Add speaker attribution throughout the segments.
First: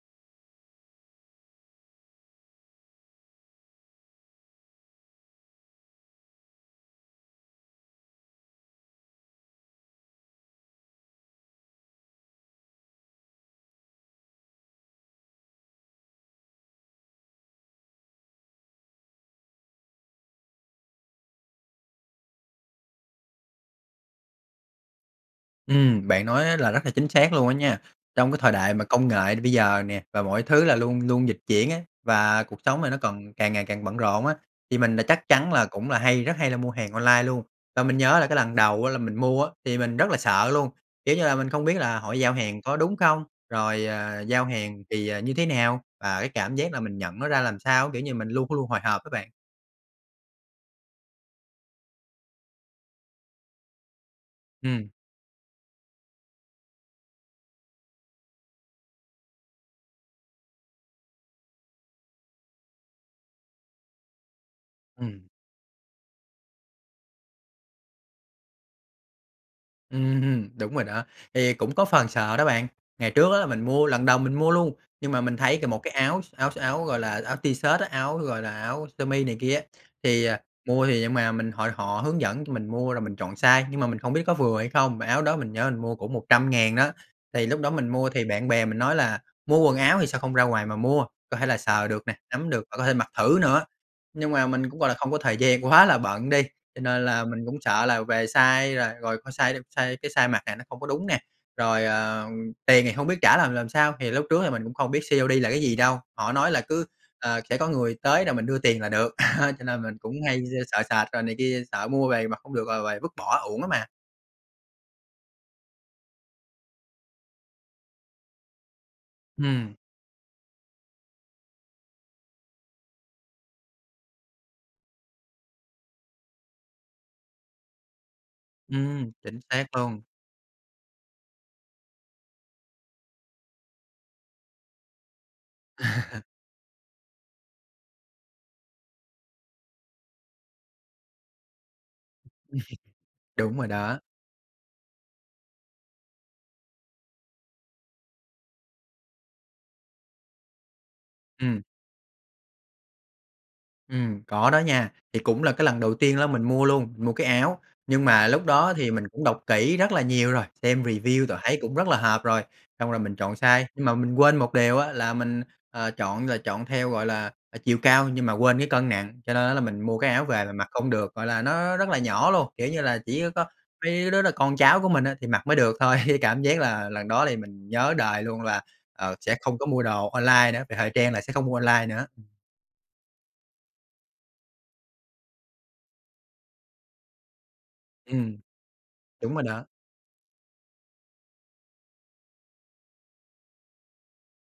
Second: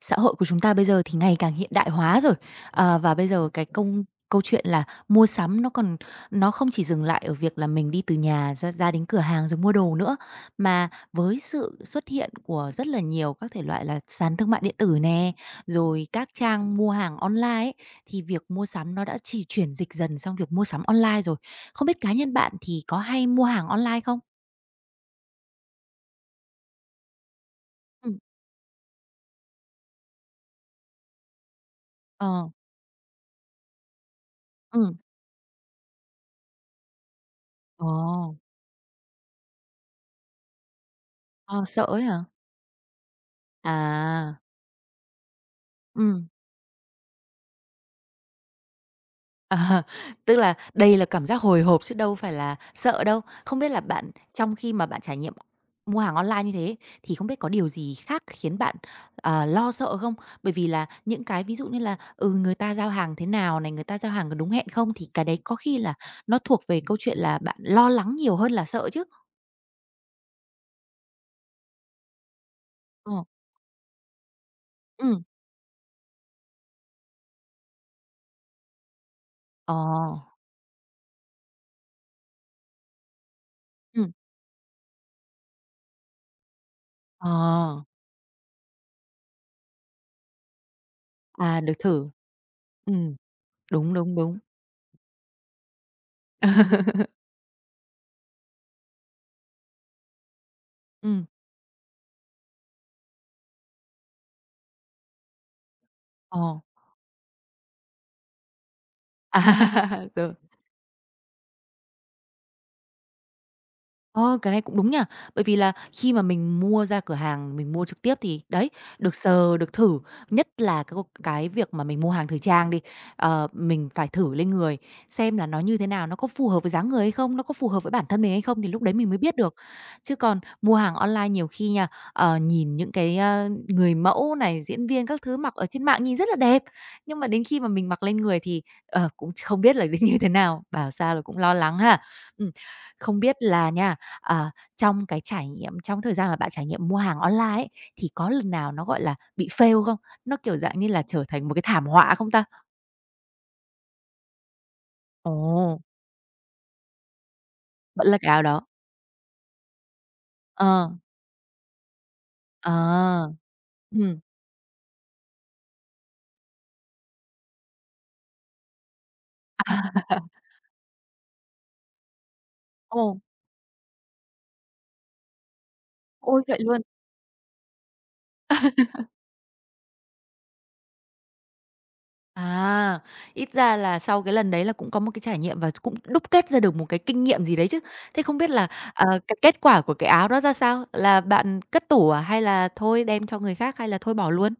Speaker 1: Xã hội của chúng ta bây giờ thì ngày càng hiện đại hóa rồi, ờ, và bây giờ cái công câu chuyện là mua sắm nó còn nó không chỉ dừng lại ở việc là mình đi từ nhà ra ra đến cửa hàng rồi mua đồ nữa. Mà với sự xuất hiện của rất là nhiều các thể loại là sàn thương mại điện tử nè, rồi các trang mua hàng online ấy, thì việc mua sắm nó đã chi chuyển dịch dần sang việc mua sắm online rồi. Không biết cá nhân bạn thì có hay mua hàng online không?
Speaker 2: Ừm, bạn nói á là, rất là chính xác luôn á nha.
Speaker 1: Ừm.
Speaker 2: Trong cái thời đại mà công nghệ bây giờ nè, và mọi thứ là luôn luôn dịch chuyển ấy, và
Speaker 1: Ờ.
Speaker 2: cuộc sống này nó còn càng ngày càng bận rộn á, thì mình
Speaker 1: Ừm.
Speaker 2: chắc chắn là cũng là hay, rất hay là mua hàng online luôn. Và mình nhớ là cái
Speaker 1: Ồ.
Speaker 2: lần đầu á, là mình mua á thì mình rất là sợ luôn, kiểu như là, mình
Speaker 1: Ờ,
Speaker 2: không biết
Speaker 1: sợ
Speaker 2: là
Speaker 1: ấy
Speaker 2: họ
Speaker 1: hả?
Speaker 2: giao hàng có đúng không, rồi, ờ,
Speaker 1: À.
Speaker 2: giao hàng thì, ờ, như thế nào và
Speaker 1: Ừm.
Speaker 2: cái cảm giác mà mình nhận nó ra làm sao, kiểu như, mình luôn luôn hồi hộp á bạn.
Speaker 1: À, tức là đây là cảm giác hồi hộp chứ đâu phải là sợ đâu. Không biết là bạn trong khi mà
Speaker 2: Ừm.
Speaker 1: bạn trải nghiệm mua hàng online như thế thì không biết có điều gì khác khiến bạn, ờ, lo sợ không? Bởi vì là những cái ví dụ như là, ừ, người ta giao hàng thế nào này, người ta giao hàng có đúng hẹn không thì cái
Speaker 2: Ừm.
Speaker 1: đấy có khi là nó thuộc về câu chuyện là bạn lo lắng nhiều hơn là sợ chứ.
Speaker 2: Ừm, đúng rồi đó, thì cũng có phần sợ đó bạn. Ngày
Speaker 1: Ồ.
Speaker 2: trước á là mình mua lần đầu mình mua luôn, nhưng mà
Speaker 1: Ừm.
Speaker 2: mình thấy c một cái áo s áo áo, gọi là, áo t-shirt á, áo, gọi là, áo sơ mi này kia á,
Speaker 1: Ờ.
Speaker 2: thì, ờ, mua thì nhưng mà mình họ họ hướng dẫn cho mình mua rồi mình chọn size nhưng mà mình
Speaker 1: Ừm.
Speaker 2: không biết có vừa hay không, mà áo đó mình nhớ mình mua cũng 100.000 đó. Thì lúc đó
Speaker 1: Ờ.
Speaker 2: mình mua thì bạn bè mình nói là mua quần áo thì sao không ra ngoài mà mua, có thể là
Speaker 1: À, được
Speaker 2: sờ được
Speaker 1: thử.
Speaker 2: nè, nắm được và có thể mặc
Speaker 1: Ừm,
Speaker 2: thử nữa.
Speaker 1: đúng, đúng,
Speaker 2: Nhưng
Speaker 1: đúng.
Speaker 2: mà mình cũng, gọi là, không có thời gian, quá là bận đi, cho nên là mình cũng sợ là về size rồi rồi coi size đi size cái size mặc nè nó không có đúng nè.
Speaker 1: Ừm.
Speaker 2: Rồi, ờ, tiền thì hông biết trả làm làm sao, thì lúc trước thì mình cũng không biết COD là cái gì đâu. Họ nói là
Speaker 1: Ờ.
Speaker 2: cứ ờ, sẽ có người tới rồi mình đưa tiền là được, cho nên mình
Speaker 1: À,
Speaker 2: cũng
Speaker 1: rồi.
Speaker 2: hay d sợ sệt rồi này kia, sợ mua về mặc hông được rồi rồi vứt bỏ uổng đó mà.
Speaker 1: Ơ, cái này cũng đúng nha. Bởi vì là khi mà mình mua ra cửa hàng mình mua trực tiếp thì, đấy, được sờ, được
Speaker 2: Ừm.
Speaker 1: thử, nhất là cái gộp cái việc mà mình mua hàng thời trang đi, ờ, mình phải thử lên người xem là nó như thế nào? Nó có phù hợp với dáng người hay không? Nó có phù hợp với bản thân mình hay không? Thì lúc đấy mình
Speaker 2: Ừm,
Speaker 1: mới biết
Speaker 2: chính
Speaker 1: được.
Speaker 2: xác luôn.
Speaker 1: Chứ còn mua hàng online nhiều khi nha, ờ, nhìn những cái, ơ, người mẫu này, diễn viên các thứ mặc ở trên mạng nhìn rất là đẹp, nhưng mà đến khi mà mình mặc lên người thì, ờ, cũng ch không biết là nó như thế nào, bảo sao là cũng lo lắng ha. Ừm, không biết
Speaker 2: Đúng rồi
Speaker 1: là nha,
Speaker 2: đó.
Speaker 1: ờ, trong cái trải nghiệm trong cái thời gian mà bạn trải nghiệm mua hàng online ấy, thì có lần nào nó, gọi là, bị fail không? Nó, kiểu, dạng như là, trở thành một cái
Speaker 2: Ừm.
Speaker 1: thảm họa không ta?
Speaker 2: Ừm, có đó nha. Thì cũng là cái lần
Speaker 1: Ồ.
Speaker 2: đầu tiên đó mình mua luôn, mua cái áo. Nhưng
Speaker 1: Vẫn là
Speaker 2: mà
Speaker 1: cái áo
Speaker 2: lúc
Speaker 1: đó.
Speaker 2: đó thì mình cũng đọc kỹ rất là nhiều rồi, xem
Speaker 1: Ờ.
Speaker 2: review rồi thấy cũng rất là hợp rồi, xong rồi mình
Speaker 1: À.
Speaker 2: chọn size. Nhưng mà mình
Speaker 1: Ừm.
Speaker 2: quên một điều á, là mình, ờ, chọn rồi chọn theo, gọi là, ờ, chiều cao nhưng mà quên cái cân nặng, cho nên á, là mình mua cái áo về là mặc không được, gọi là, nó rất là nhỏ luôn. Kiểu như là
Speaker 1: Ồ.
Speaker 2: chỉ có mấy cái đứa là con cháu của mình á, thì mặc mới được thôi. Chứ
Speaker 1: Ôi,
Speaker 2: cảm
Speaker 1: vậy
Speaker 2: giác
Speaker 1: luôn.
Speaker 2: là lần đó thì mình nhớ đời luôn là, ờ, sẽ không có mua đồ online nữa, về thời trang là sẽ không mua online nữa.
Speaker 1: À, ít ra là sau cái lần đấy là cũng có một cái trải nghiệm và ch cũng đúc kết ra được một cái kinh nghiệm gì đấy chứ. Thế không
Speaker 2: Ừm.
Speaker 1: biết là, ờ,
Speaker 2: Đúng
Speaker 1: cái
Speaker 2: rồi
Speaker 1: kết
Speaker 2: đó.
Speaker 1: quả của cái áo đó ra sao? Là bạn cất tủ à, hay là thôi đem cho người khác, hay là thôi bỏ luôn?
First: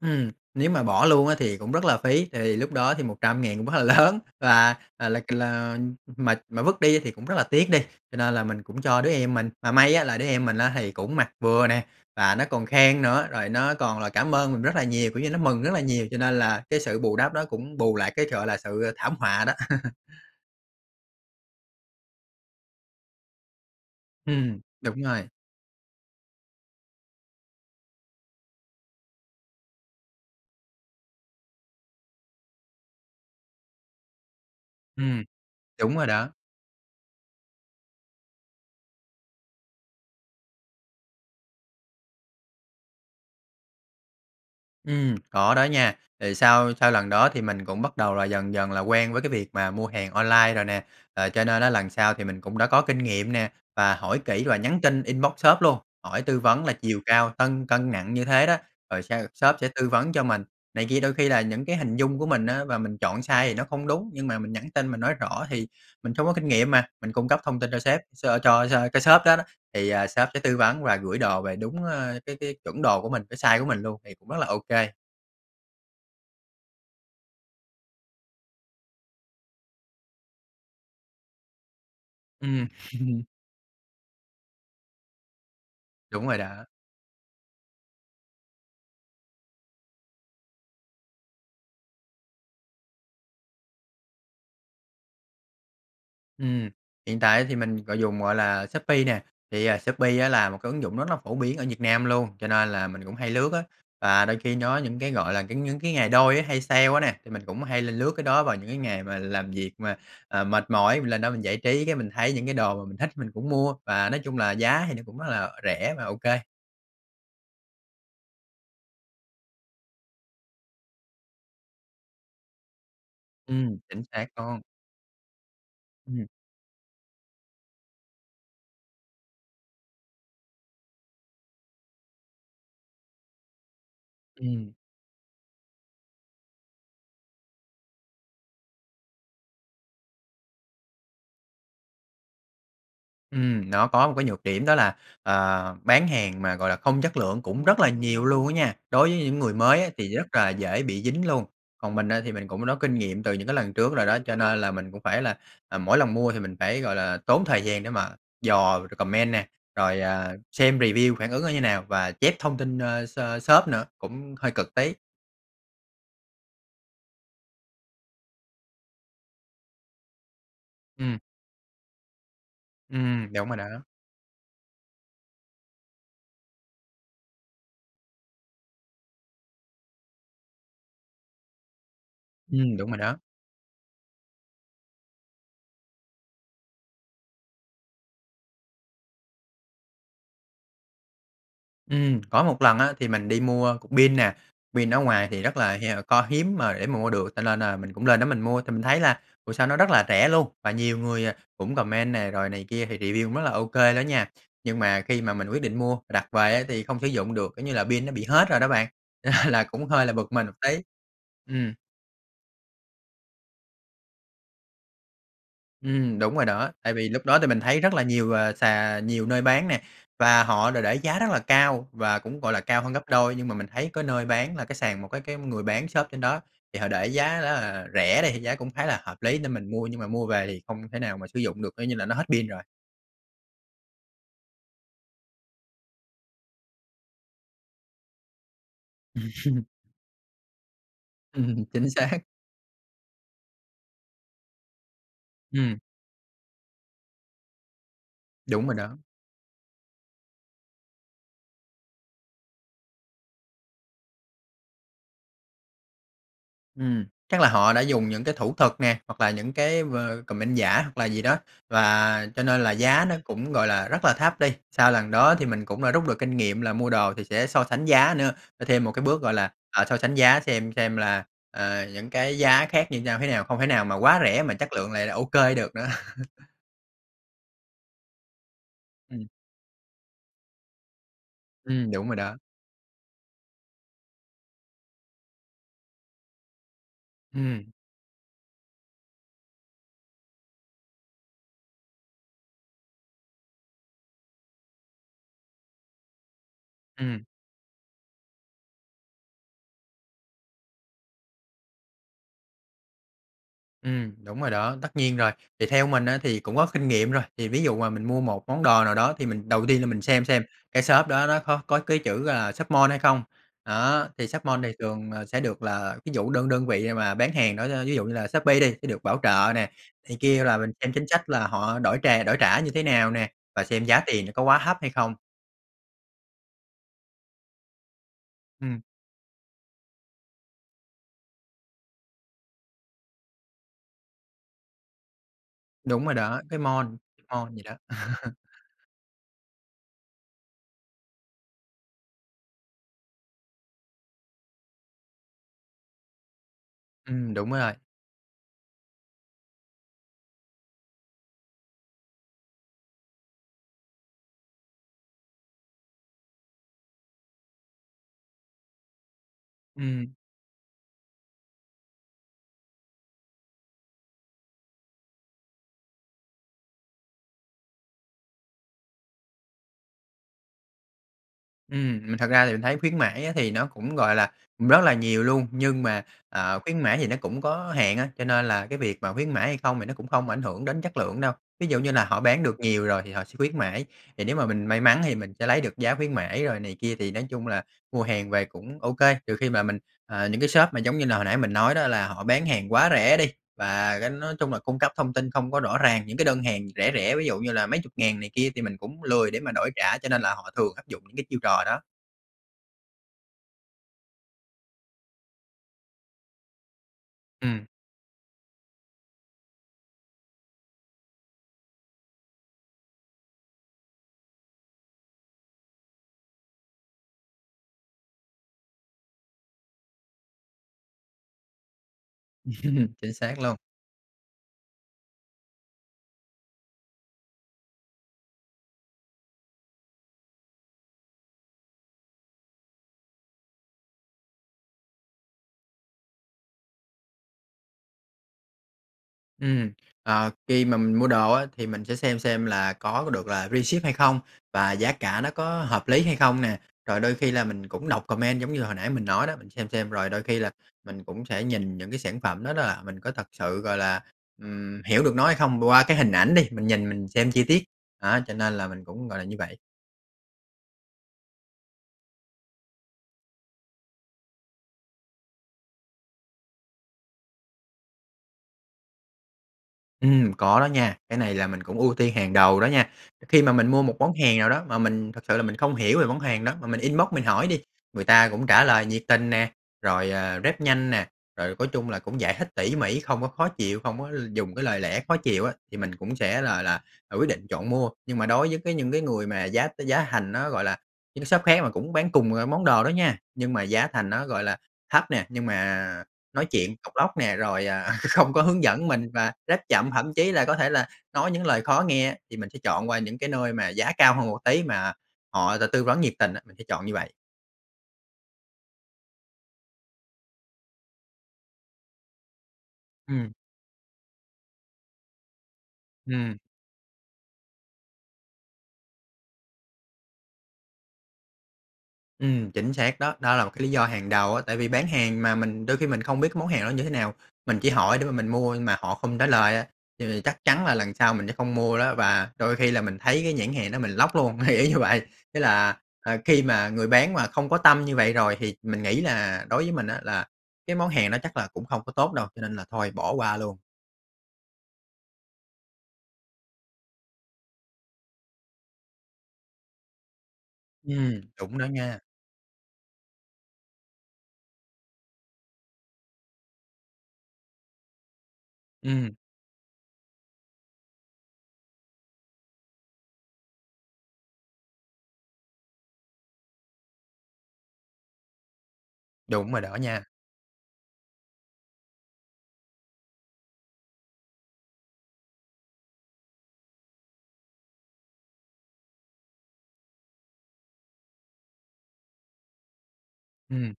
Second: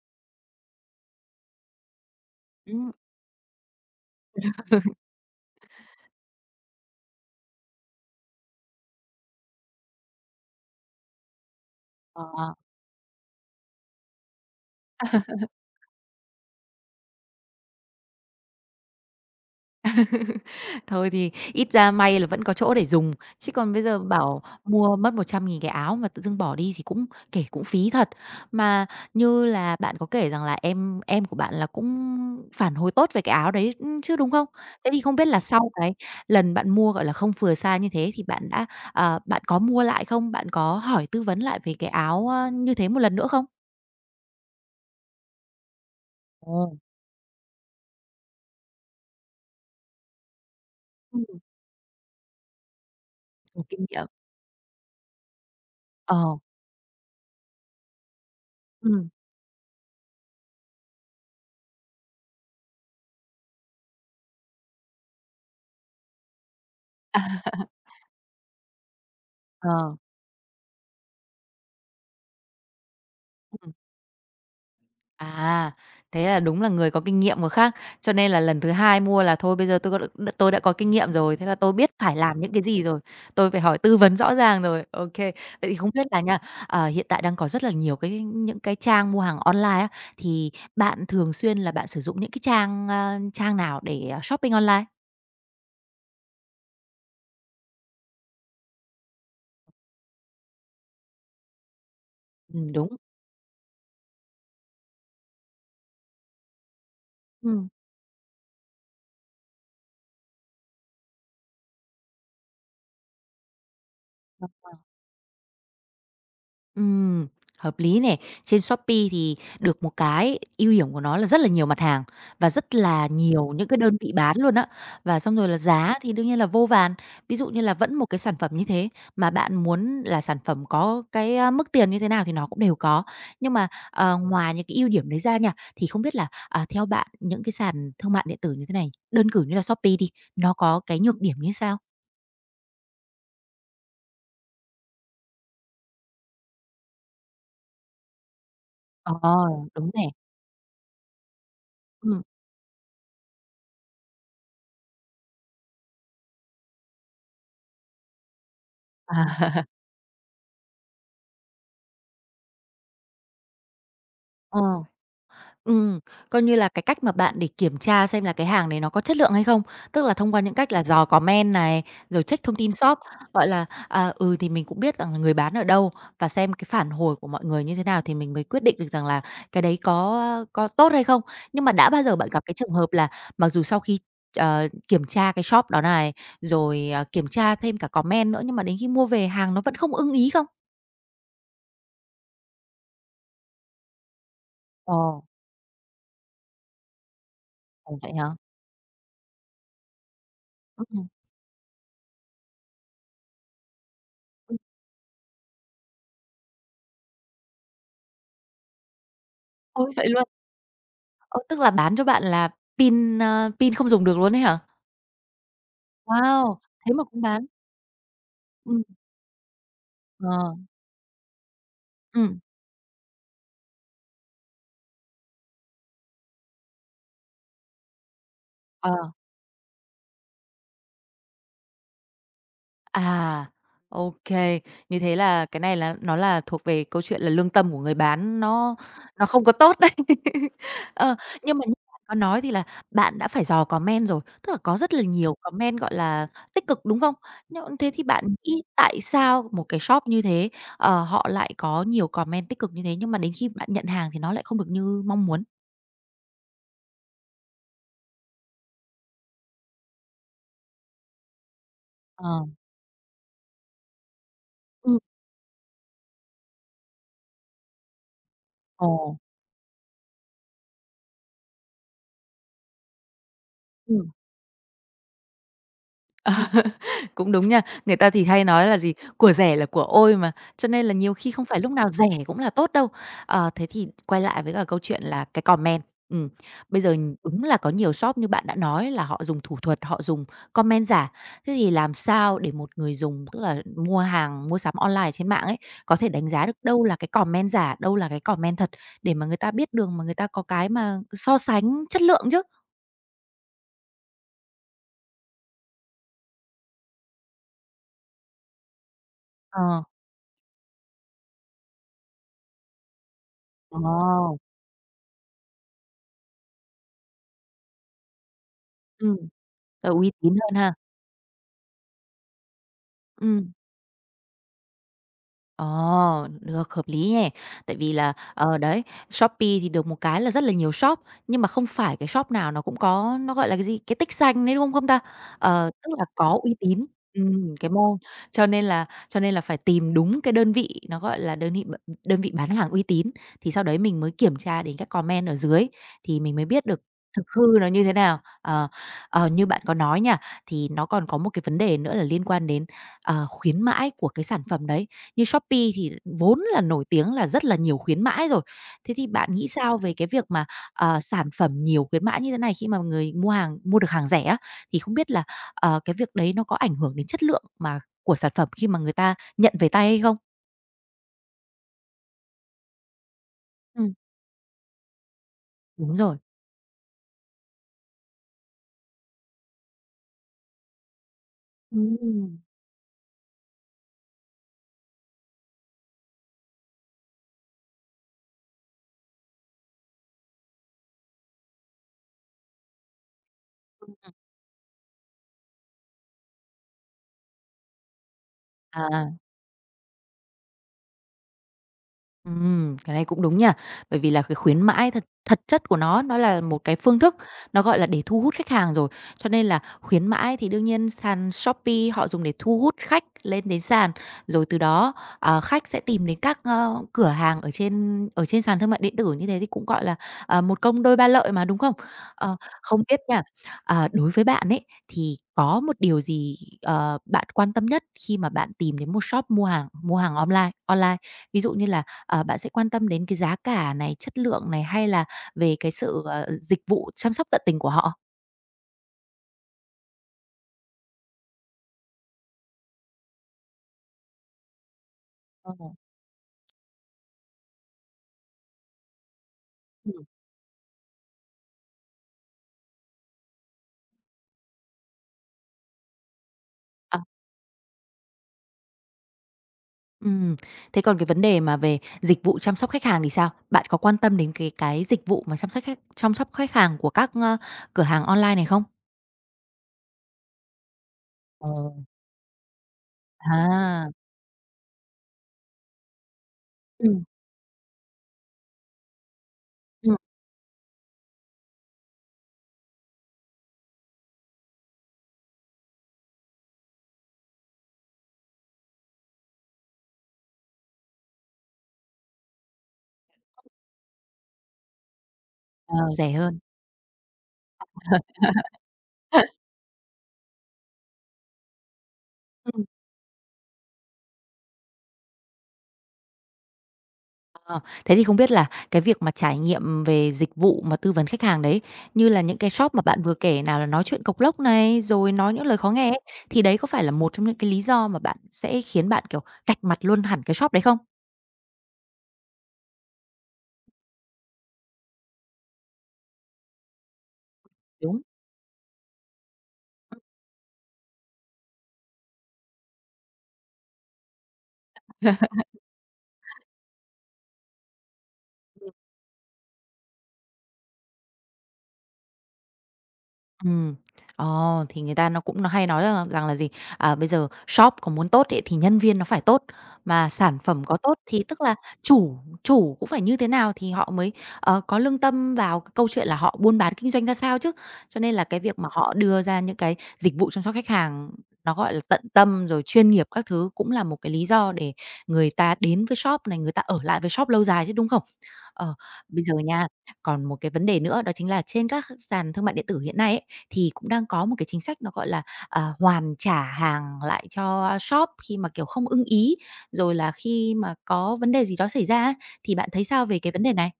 Speaker 2: Ừm, nếu mà bỏ luôn á, thì cũng rất là phí. Thì lúc
Speaker 1: Ừm.
Speaker 2: đó thì 100.000 cũng hơi lớn, là, ờ, là c là, ừm, mà mà vứt đi thì cũng rất là tiếc đi, cho nên là mình cũng cho đứa em mình. Mà may á, là đứa em mình á, thì cũng mặc vừa nè, và nó
Speaker 1: Ờ.
Speaker 2: còn khen nữa, rồi nó còn là cảm ơn mình rất là nhiều, kiểu như nó mừng rất là nhiều, cho nên là cái sự bù đắp nó cũng bù lại cái, gọi là, sự, ờ, thảm họa đó.
Speaker 1: Thôi thì ít ra may là vẫn có chỗ để dùng. Chứ còn bây giờ bảo
Speaker 2: Ừm,
Speaker 1: mua
Speaker 2: đúng
Speaker 1: mất một
Speaker 2: rồi.
Speaker 1: trăm nghìn cái áo mà tự dưng bỏ đi thì cũng, kể cũng phí thật. Mà như là bạn có kể rằng là em em của bạn là cũng phản hồi tốt về cái áo đấy, ưm, chứ, đúng không? Thế thì không
Speaker 2: Ừm.
Speaker 1: biết là sau cái
Speaker 2: Đúng rồi đó.
Speaker 1: lần bạn mua, gọi là, không vừa size như thế thì bạn đã, ờ bạn có mua lại không? Bạn có hỏi tư vấn lại về cái áo, ơ, như thế 1 lần nữa không?
Speaker 2: Ừm, có đó nha, thì
Speaker 1: Ờ.
Speaker 2: sau sau lần đó thì mình cũng bắt đầu là dần dần là quen với cái việc mà mua hàng online rồi nè. Ờ,
Speaker 1: Ừm.
Speaker 2: cho nên á, lần sau thì mình cũng đã có kinh nghiệm nè
Speaker 1: Có kinh
Speaker 2: và
Speaker 1: nghiệm.
Speaker 2: hỏi kỹ và nhắn tin, inbox shop luôn, hỏi
Speaker 1: Ờ.
Speaker 2: tư vấn là chiều cao, cân cân nặng như thế đó, rồi
Speaker 1: Ừm.
Speaker 2: s shop sẽ tư vấn cho mình này kia, đôi khi là những cái hình dung của mình á và mình chọn size thì nó không đúng, nhưng mà mình nhắn tin mình nói rõ thì mình không có kinh nghiệm mà, mình
Speaker 1: À.
Speaker 2: cung cấp thông tin cho sếp so cho cho cái shop đó đó, thì,
Speaker 1: Ờ.
Speaker 2: à, shop sẽ tư vấn và gửi đồ về đúng, a, cái cái chuẩn đồ của mình, cái size của
Speaker 1: Ừm.
Speaker 2: mình luôn thì cũng rất là ô kê.
Speaker 1: À, thế là đúng là người có kinh nghiệm có khác. Cho nên là lần thứ hai mua là thôi, bây giờ tôi có đ đ tôi đã có kinh nghiệm rồi, thế là tôi biết phải làm những cái
Speaker 2: Ừm.
Speaker 1: gì rồi, tôi phải hỏi tư vấn rõ ràng rồi. Ô kê. Vậy thì không biết là
Speaker 2: Đúng
Speaker 1: nha,
Speaker 2: rồi đó.
Speaker 1: ờ, hiện tại đang có rất là nhiều cái những cái trang mua hàng online á, thì bạn thường xuyên là bạn sử dụng những cái trang, a, trang nào để shopping online?
Speaker 2: Ừm, hiện tại thì mình gọi dùng, gọi là, Shopee nè. Thì, à, Shopee á là một cái ứng dụng rất là phổ biến ở Việt Nam luôn, cho nên
Speaker 1: Ừm,
Speaker 2: là
Speaker 1: đúng.
Speaker 2: mình cũng hay lướt á. Và đôi khi có những cái, gọi là, cái những cái ngày đôi á hay sale á nè, thì mình cũng
Speaker 1: Ừm.
Speaker 2: hay lên lướt cái đó vào những cái ngày mà làm việc mà, à, mệt mỏi, mình lên đó mình giải trí cái mình thấy những cái đồ mà mình thích mình cũng mua, và nói chung
Speaker 1: Ờ,
Speaker 2: là
Speaker 1: ờ.
Speaker 2: giá thì nó cũng rất là rẻ và ô kê.
Speaker 1: Ừm, hợp lý nè. Trên Shopee thì được một cái, ưu điểm của nó là rất là nhiều mặt hàng và rất là nhiều những cái
Speaker 2: Ừm,
Speaker 1: đơn
Speaker 2: chính
Speaker 1: vị
Speaker 2: xác
Speaker 1: bán luôn
Speaker 2: con
Speaker 1: á. Và xong rồi là giá thì
Speaker 2: Ừm.
Speaker 1: đương nhiên là vô vàn. Ví dụ như là vẫn một cái sản phẩm như thế, mà bạn muốn là sản phẩm có cái, a, mức tiền như thế nào thì nó cũng đều có. Nhưng mà, ờ, ngoài những
Speaker 2: Ừm.
Speaker 1: cái ưu điểm đấy ra nha, thì không biết là, à, theo bạn, những cái sàn thương mại điện tử như thế này, đơn cử như là Shopee đi, nó có cái nhược điểm như sao?
Speaker 2: Ừm, nó có một cái nhược điểm đó là, ờ, bán hàng mà, gọi là, không chất lượng cũng rất là nhiều luôn á nha. Đối
Speaker 1: Ờ,
Speaker 2: với những người mới
Speaker 1: đúng
Speaker 2: á,
Speaker 1: nè.
Speaker 2: thì rất là dễ bị dính luôn. Còn mình, a,
Speaker 1: Ừm.
Speaker 2: thì mình cũng có kinh nghiệm từ những cái lần trước rồi đó, cho nên là mình cũng phải là, à, mỗi lần mua thì mình phải, gọi là, tốn thời gian để mà dò c còm
Speaker 1: À.
Speaker 2: men nè, rồi, à, xem review phản ứng nó như nào và chép thông tin, ơ, s shop nữa, cũng hơi
Speaker 1: Ờ.
Speaker 2: cực tí.
Speaker 1: Ừm, coi như là, cái cách mà bạn để kiểm tra xem là cái hàng này nó có chất lượng hay không. Tức là thông qua những cách là dò
Speaker 2: Ừm.
Speaker 1: comment này, rồi check thông tin shop,
Speaker 2: Ừm,
Speaker 1: gọi
Speaker 2: đúng rồi
Speaker 1: là,
Speaker 2: đó.
Speaker 1: à, ừ, thì mình cũng biết rằng người bán ở đâu và xem cái phản hồi của mọi người như thế nào, thì mình mới quyết định được rằng là cái đấy có, a, có tốt hay không. Nhưng mà đã bao giờ bạn gặp cái trường
Speaker 2: Ừm,
Speaker 1: hợp
Speaker 2: đúng rồi
Speaker 1: là
Speaker 2: đó.
Speaker 1: mặc dù sau khi, ờ, kiểm tra cái shop đó này, rồi, ờ, kiểm tra thêm cả comment nữa, nhưng mà đến khi mua về hàng nó vẫn không ưng ý không?
Speaker 2: Ừm, có một lần á, thì mình đi mua cục pin nè. Pin ở
Speaker 1: Ờ.
Speaker 2: ngoài thì rất là, à, co hiếm mà để mà mua được, cho nên là mình
Speaker 1: Ồ,
Speaker 2: cũng
Speaker 1: vậy
Speaker 2: lên đó
Speaker 1: hả?
Speaker 2: mình mua. Thì mình thấy là ủa sao nó rất là rẻ luôn, và nhiều
Speaker 1: Ừm.
Speaker 2: người, à, cũng comment nè rồi này kia, thì review cũng rất là OK đó nha.
Speaker 1: Ừm.
Speaker 2: Nhưng mà khi mà mình quyết định mua mình đặt về á, thì không sử dụng được, kiểu như là pin nó bị hết rồi đó bạn, là cũng
Speaker 1: Ôi,
Speaker 2: hơi
Speaker 1: vậy
Speaker 2: là
Speaker 1: luôn?
Speaker 2: bực mình một tí.
Speaker 1: Ơ, tức là
Speaker 2: Ừm.
Speaker 1: bán cho bạn là pin, a, pin không dùng được luôn ấy hả?
Speaker 2: Ừm, đúng rồi
Speaker 1: Wow!
Speaker 2: đó.
Speaker 1: Thế
Speaker 2: Tại
Speaker 1: mà
Speaker 2: vì
Speaker 1: cũng
Speaker 2: lúc đó
Speaker 1: bán.
Speaker 2: thì mình thấy rất là nhiều, à,
Speaker 1: Ừm.
Speaker 2: sà nhiều nơi bán nè, và
Speaker 1: Ờ.
Speaker 2: họ để để giá rất là cao và
Speaker 1: Ừm.
Speaker 2: cũng, gọi là, cao hơn gấp đôi. Nhưng mà mình thấy cái nơi bán là cái sàn, một cái cái người bán shop trên đó thì họ để giá rất là rẻ đi, thì giá cũng khá là
Speaker 1: Ờ.
Speaker 2: hợp lý để mình mua. Nhưng mà mua về thì không thể nào mà sử dụng được, coi như là nó hết pin rồi.
Speaker 1: À, OK. Như thế là cái này là nó là thuộc về câu chuyện là lương tâm của người bán nó nó không có tốt đấy. Ờ, nhưng mà
Speaker 2: Ừm,
Speaker 1: như
Speaker 2: chính
Speaker 1: bạn có
Speaker 2: xác.
Speaker 1: nói thì là bạn đã phải dò comment rồi, tức là có rất là nhiều
Speaker 2: Ừm.
Speaker 1: comment, gọi là, tích cực, đúng không? Nhưng thế thì bạn nghĩ
Speaker 2: Đúng rồi đó.
Speaker 1: tại sao một cái shop như thế, ờ, họ lại có nhiều comment tích cực như thế, nhưng mà đến khi bạn nhận hàng thì nó lại không được như mong muốn?
Speaker 2: Ừm. Chắc là họ đã dùng những cái thủ thuật nè, hoặc là những cái m comment giả, hoặc là gì đó, và cho
Speaker 1: Ờ.
Speaker 2: nên là giá nó cũng, gọi là, rất là thấp đi. Sau
Speaker 1: Ừm.
Speaker 2: lần đó thì mình cũng đã rút được kinh nghiệm là mua đồ thì sẽ so sánh giá nữa, là thêm một cái
Speaker 1: Ồ.
Speaker 2: bước, gọi là, ờ, so sánh giá xem xem là, à, những cái giá khác như nhau thế nào, không thể nào mà
Speaker 1: Ừm.
Speaker 2: quá rẻ mà chất lượng lại là OK được nữa.
Speaker 1: Cũng đúng nha. Người ta thì hay nói là gì?
Speaker 2: Ừm.
Speaker 1: "Của rẻ là của ôi" mà, cho nên là nhiều khi không phải lúc nào
Speaker 2: Ừm,
Speaker 1: rẻ
Speaker 2: đúng rồi
Speaker 1: cũng
Speaker 2: đó.
Speaker 1: là tốt đâu. Ờ, thế thì quay lại với cả câu chuyện là cái comment, ừm, bây giờ đúng là có
Speaker 2: Ừm.
Speaker 1: nhiều shop như bạn đã nói, là họ dùng thủ thuật, họ dùng comment giả. Thế thì làm sao để một người dùng, tức là mua hàng, mua sắm online ở trên mạng ấy, có thể đánh giá được đâu là cái
Speaker 2: Ừm.
Speaker 1: comment giả, đâu là cái comment thật để mà người ta biết đường mà người ta có cái mà so sánh chất lượng chứ?
Speaker 2: Ừm, đúng rồi đó, tất nhiên rồi. Thì theo mình á thì cũng có kinh nghiệm rồi, thì ví dụ mà mình mua một món đồ nào đó, thì mình đầu tiên
Speaker 1: Ờ.
Speaker 2: là mình xem xem cái shop đó nó có có cái chữ, ờ, Shop Mall hay không. Đó, thì
Speaker 1: Ồ.
Speaker 2: Shop Mall thì thường, ờ, sẽ được là ví dụ đơn đơn vị mà bán hàng đó, ví ví dụ như là Shopee đi, sẽ được
Speaker 1: Ừm.
Speaker 2: bảo trợ nè,
Speaker 1: T uy
Speaker 2: này
Speaker 1: tín
Speaker 2: kia,
Speaker 1: hơn
Speaker 2: là mình
Speaker 1: ha?
Speaker 2: xem chính sách là họ đổi trà đổi trả như thế nào nè,
Speaker 1: Ừm.
Speaker 2: và xem giá tiền nó có quá thấp hay không.
Speaker 1: Ờ, được, hợp lý nè, tại vì là, ờ, đấy,
Speaker 2: Ừm.
Speaker 1: Shopee thì được một cái là rất là nhiều shop nhưng mà không phải cái shop nào nó cũng có nó, gọi là, cái gì, cái tích xanh đấy, đúng không không ta? Ờ, tức là
Speaker 2: Đúng rồi
Speaker 1: có
Speaker 2: đó,
Speaker 1: uy
Speaker 2: cái
Speaker 1: tín
Speaker 2: mall
Speaker 1: ừm,
Speaker 2: mall gì
Speaker 1: cái
Speaker 2: đó.
Speaker 1: mall. Cho nên là cho nên là phải tìm đúng cái đơn vị nó, gọi là, đơn nị b ừm, đơn vị bán hàng uy tín, thì sau đấy mình mới kiểm tra đến các comment ở dưới thì mình mới biết được thực
Speaker 2: Ừm,
Speaker 1: hư
Speaker 2: đúng
Speaker 1: nó
Speaker 2: rồi.
Speaker 1: như thế nào. Ờ, ờ, như bạn có nói nha, thì nó còn có một cái vấn đề nữa là liên quan đến, ờ, khuyến mãi của cái sản phẩm đấy, như Shopee thì vốn là nổi tiếng là rất là nhiều khuyến mãi rồi. Thế thì bạn nghĩ sao về cái
Speaker 2: Ừm.
Speaker 1: việc mà, ờ, sản phẩm nhiều khuyến mãi như thế này, khi mà người mua hàng mua được hàng rẻ á, thì không biết là, ờ, cái việc đấy nó có ảnh hưởng đến chất lượng mà của sản phẩm khi mà người ta nhận về tay hay không?
Speaker 2: Ừm, mà thật ra thì mình thấy khuyến mãi á, thì nó
Speaker 1: Ừm.
Speaker 2: cũng, gọi là, rất là nhiều luôn, nhưng
Speaker 1: Đúng
Speaker 2: mà,
Speaker 1: rồi.
Speaker 2: ờ, khuyến mãi thì nó cũng có hạn á, cho nên là cái việc mà khuyến mãi hay không thì nó cũng không ảnh hưởng đến chất lượng đâu. Ví dụ như là họ
Speaker 1: Ừm.
Speaker 2: bán được nhiều rồi thì họ sẽ khuyến mãi, thì nếu mà mình may mắn thì mình sẽ lấy được giá khuyến mãi rồi này kia thì nói chung là mua hàng về cũng OK. Trừ khi mà mình, à, những cái shop mà, giống như là, hồi nãy mình nói đó là họ bán hàng quá rẻ đi và cái nói chung là cung cấp thông tin không có rõ ràng. Những cái đơn hàng rẻ rẻ, ví dụ như là mấy chục ngàn này kia thì mình cũng
Speaker 1: À.
Speaker 2: lười để mà đổi trả, cho nên là họ thường áp dụng những cái chiêu trò đó.
Speaker 1: Ừm, cái này cũng đúng nhớ. Bởi vì là cái khuyến mãi thật thật chất của nó, nó là một cái phương thức, nó,
Speaker 2: Ừm.
Speaker 1: gọi là, để thu hút khách hàng rồi. Cho nên là khuyến mãi thì đương nhiên sàn Shopee họ dùng để thu hút khách lên đến sàn. Rồi từ đó, ờ, khách sẽ tìm đến các cửa hàng ở trên ở trên sàn thương mại điện tử như thế thì cũng, gọi là, ờ, một công đôi ba lợi mà, đúng không? Ờ, không biết
Speaker 2: Chính
Speaker 1: nha,
Speaker 2: xác luôn.
Speaker 1: ờ, đối với bạn ấy, thì có một điều gì, ờ, bạn quan tâm nhất khi mà bạn tìm đến một shop mua hàng mua hàng online online, ví dụ như là, ờ, bạn sẽ quan tâm đến cái giá cả này, chất lượng này hay là về cái sự, ờ, dịch vụ chăm sóc tận tình của họ?
Speaker 2: Ừm, ờ, khi mà mình mua đồ á thì mình sẽ xem xem là có được là freeship hay không và giá cả nó
Speaker 1: Ờ.
Speaker 2: có hợp lý hay không nè, rồi đôi khi là mình cũng đọc comment giống như hồi nãy mình nói đó. Mình xem xem
Speaker 1: Ừm.
Speaker 2: rồi đôi khi là mình cũng sẽ nhìn những cái sản phẩm đó đó là mình có thật sự, gọi là, ừm, hiểu được nó hay không qua cái hình ảnh đi. Mình nhìn
Speaker 1: À.
Speaker 2: mình xem chi tiết, đó cho nên là mình cũng, gọi là, như vậy.
Speaker 1: Ừm, thế còn cái vấn đề mà về dịch vụ chăm sóc khách hàng thì sao? Bạn có quan tâm đến cái cái dịch vụ mà chăm sắc khách chăm sóc khách hàng của các, ờ, cửa hàng online này không?
Speaker 2: Ừm, có đó nha, cái này là
Speaker 1: Ờ.
Speaker 2: mình cũng ưu tiên hàng đầu đó nha. Khi mà mình mua
Speaker 1: À.
Speaker 2: một món hàng nào đó mà mình thực sự là mình không hiểu về món hàng đó mà mình
Speaker 1: Ừm.
Speaker 2: inbox mình hỏi đi, người ta cũng trả lời nhiệt tình nè,
Speaker 1: Ừm.
Speaker 2: rồi, ờ, rep nhanh nè, rồi có chung là cũng dạy hết tỉ mỉ, không có khó chịu, không có l dùng cái lời lẽ khó chịu á, thì mình cũng sẽ là là, à, quyết định chọn mua. Nhưng mà đối với cái những cái người mà giá t giá thành nó, gọi là những cái shop khác mà cũng bán cùng, à, món đồ đó nha, nhưng mà giá thành nó, gọi là, thấp nè, nhưng
Speaker 1: Ờ,
Speaker 2: mà
Speaker 1: rẻ hơn.
Speaker 2: nói chuyện cộc lốc nè, rồi, à, không có
Speaker 1: [unintelligible]
Speaker 2: hướng dẫn mình và rep chậm, thậm chí là có thể là nói những lời khó nghe, thì mình sẽ
Speaker 1: Ừm.
Speaker 2: chọn qua những cái nơi mà giá cao hơn một tí mà họ t tư vấn nhiệt tình á. Mình sẽ chọn như vậy.
Speaker 1: Ờ, thế thì không biết là cái việc mà trải nghiệm về dịch vụ mà tư vấn khách hàng đấy, như là những cái shop mà bạn vừa
Speaker 2: Ừm.
Speaker 1: kể nào là nói chuyện cộc lốc này, rồi nói những lời khó nghe ấy,
Speaker 2: Ừm.
Speaker 1: thì đấy có phải là một trong những cái lý do mà bạn sẽ khiến bạn, kiểu, cạch mặt luôn hẳn cái shop đấy không?
Speaker 2: Ừm, chính xác đó, đó là một cái lý do hàng đầu á. Tại vì bán hàng mà mình đôi khi mình không biết cái món hàng đó như thế nào, mình chỉ hỏi
Speaker 1: Đúng.
Speaker 2: để mà mình mua nhưng mà họ không trả lời á,
Speaker 1: Ừm.
Speaker 2: thì chắc chắn là lần sau mình sẽ không mua đó, và đôi khi là mình thấy cái nhãn hàng đó mình block luôn, thì y như vậy. Thế là, à, khi mà người bán mà không có tâm như vậy rồi thì
Speaker 1: Ừm.
Speaker 2: mình nghĩ là đối với mình á, là cái món hàng đó chắc là cũng không có tốt đâu, cho nên là thôi bỏ qua luôn.
Speaker 1: Ừm, ờ, thì người ta nó cũng n hay nói, ờ, rằng là gì. À, bây giờ shop có muốn tốt ấy thì nhân viên nó phải tốt, mà sản phẩm có tốt
Speaker 2: Ừm,
Speaker 1: thì tức là
Speaker 2: đúng đó nha.
Speaker 1: chủ chủ cũng phải như thế nào thì họ mới, ờ, có lương tâm vào c câu chuyện là họ buôn bán, kinh doanh ra sao chứ. Cho nên là cái việc mà họ
Speaker 2: Ừm.
Speaker 1: đưa ra những cái dịch vụ chăm sóc khách hàng nó, gọi là, tận tâm, rồi chuyên nghiệp các thứ cũng là một cái lý do để người ta đến với shop này, người ta ở lại với shop lâu dài chứ, đúng không? Ờ, bây giờ
Speaker 2: Đúng rồi
Speaker 1: nha,
Speaker 2: đó nha.
Speaker 1: còn một cái vấn đề nữa đó chính là trên các h sàn thương mại điện tử hiện nay ấy, thì cũng đang có một cái chính sách nó gọi là, à, hoàn trả hàng lại cho shop khi mà, kiểu, không ưng ý, rồi là khi mà có vấn đề gì đó xảy ra ấy. Thì bạn thấy sao về cái vấn đề này?
Speaker 2: Ừm.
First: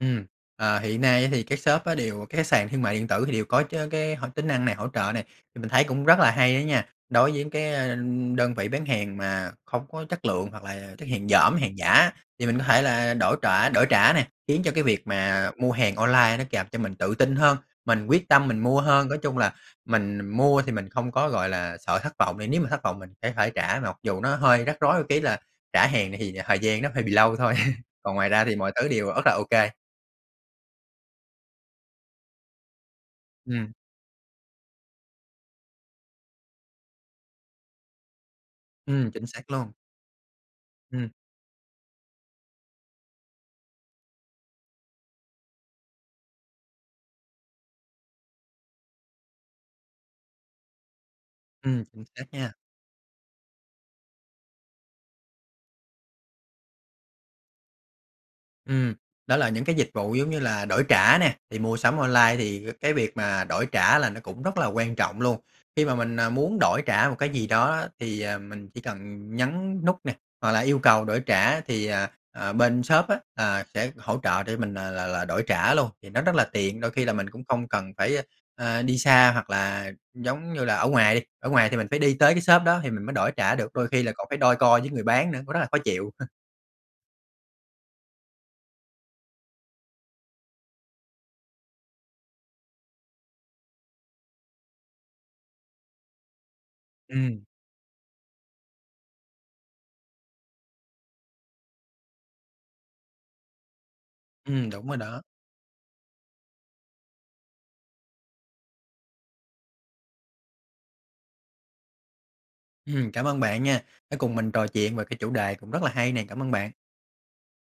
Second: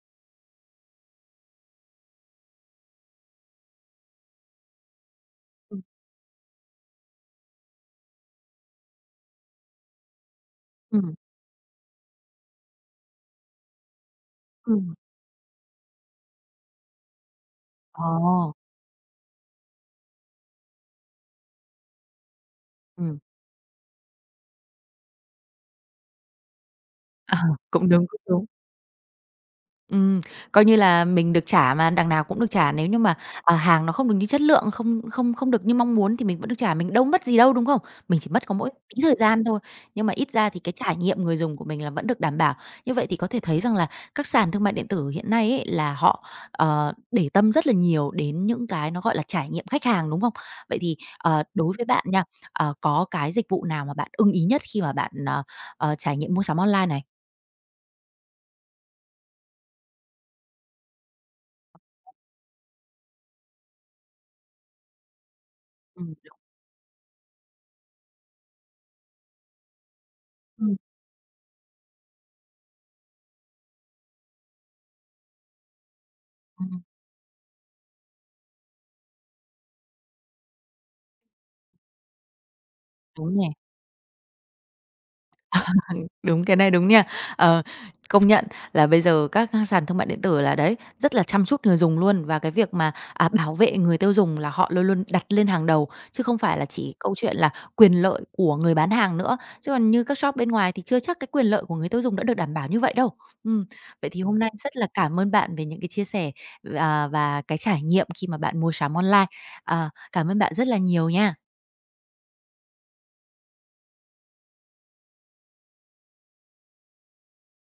Speaker 2: Ừm, ờ, hiện nay thì cái shop á đều cái sàn thương mại điện tử thì đều có chớ cái hoạt tính năng này hỗ trợ này, thì mình
Speaker 1: Ừm.
Speaker 2: thấy cũng rất là hay đó nha. Đối với cái đơn vị bán hàng mà hông có chất lượng hoặc là chất
Speaker 1: Ừm.
Speaker 2: hàng dỏm, hàng giả, thì mình có thể là đổi trả đổi trả này, khiến cho cái
Speaker 1: Ừm.
Speaker 2: việc mà mua hàng online nó càng cho mình tự tin hơn, mình quyết tâm
Speaker 1: Ờ.
Speaker 2: mình mua hơn. Nói chung là mình mua thì mình không có, gọi là, sợ thất vọng. Thì nếu mà thất vọng mình
Speaker 1: Ừm.
Speaker 2: sẽ phải trả, mặc dù nó hơi rắc rối một cái là trả hàng này thì thời gian nó hơi bị lâu
Speaker 1: À,
Speaker 2: thôi,
Speaker 1: cũng đúng,
Speaker 2: còn
Speaker 1: cũng
Speaker 2: ngoài ra
Speaker 1: đúng.
Speaker 2: thì mọi thứ đều rất là OK.
Speaker 1: Ừm, coi như là mình được trả mà, đằng nào cũng được trả nếu như mà, à,
Speaker 2: Ừm.
Speaker 1: hàng nó không được như chất lượng, không không không được như mong muốn thì mình vẫn được trả, mình đâu mất gì đâu, đúng không? Mình chỉ mất có mỗi tí
Speaker 2: Ừm,
Speaker 1: thời
Speaker 2: chính
Speaker 1: gian
Speaker 2: xác
Speaker 1: thôi.
Speaker 2: luôn.
Speaker 1: Nhưng mà ít ra thì cái trải
Speaker 2: Ừm.
Speaker 1: nghiệm người dùng của mình là vẫn được đảm bảo. Như vậy thì có thể thấy rằng là các sàn thương mại điện tử hiện nay ấy, là họ, ờ, để tâm rất là nhiều đến những cái nó gọi là trải nghiệm khách hàng, đúng không? Vậy thì, ờ, đối với
Speaker 2: Ừm,
Speaker 1: bạn
Speaker 2: chính
Speaker 1: nha,
Speaker 2: xác nha.
Speaker 1: ờ, có cái dịch vụ nào mà bạn ưng ý nhất khi mà bạn, ờ, ờ, trải nghiệm mua sắm online này?
Speaker 2: Ừm, đó là những cái dịch vụ giống như là đổi trả nè. Thì mua sắm online thì c cái việc mà đổi trả là nó cũng rất là quan trọng luôn. Khi mà
Speaker 1: Ừm.
Speaker 2: mình, ờ, muốn đổi trả một cái gì đó đó thì, à, mình chỉ cần nhấn nút nè, hoặc là
Speaker 1: Ừm.
Speaker 2: yêu cầu đổi trả thì, à, à, bên shop á, à, sẽ hỗ trợ để mình, à, là là đổi trả luôn, thì nó rất là tiện.
Speaker 1: Ừm.
Speaker 2: Đôi khi là mình cũng không cần phải, a, à, đi xa hoặc là giống như là ở ngoài đi. Ở ngoài thì mình phải đi tới cái shop đó thì mình mới đổi
Speaker 1: Đúng nhỉ?
Speaker 2: trả được, đôi khi là còn phải đôi co với người bán nữa, cũng rất là khó chịu.
Speaker 1: Đúng, cái này đúng nha. Ờ, công nhận là bây giờ các sàn thương mại điện tử là đấy, rất là chăm chút người dùng luôn. Và cái việc mà, à, bảo vệ người tiêu dùng là họ luôn luôn đặt lên hàng đầu, chứ không phải là chỉ câu chuyện
Speaker 2: Ừm.
Speaker 1: là quyền lợi của người bán hàng nữa. Chứ còn như các shop bên ngoài thì chưa chắc cái quyền lợi của người tiêu dùng đã được đảm bảo như vậy đâu. Ừm, vậy thì hôm nay
Speaker 2: Ừm,
Speaker 1: rất là
Speaker 2: đúng rồi
Speaker 1: cảm
Speaker 2: đó.
Speaker 1: ơn bạn về những cái chia sẻ v à, và cái trải nghiệm khi mà bạn mua sắm online. À, cảm ơn bạn rất là nhiều nha!
Speaker 2: Ừm, cảm ơn bạn nha, đã cùng mình trò chuyện về cái chủ đề cũng rất là hay nè. Cảm ơn bạn!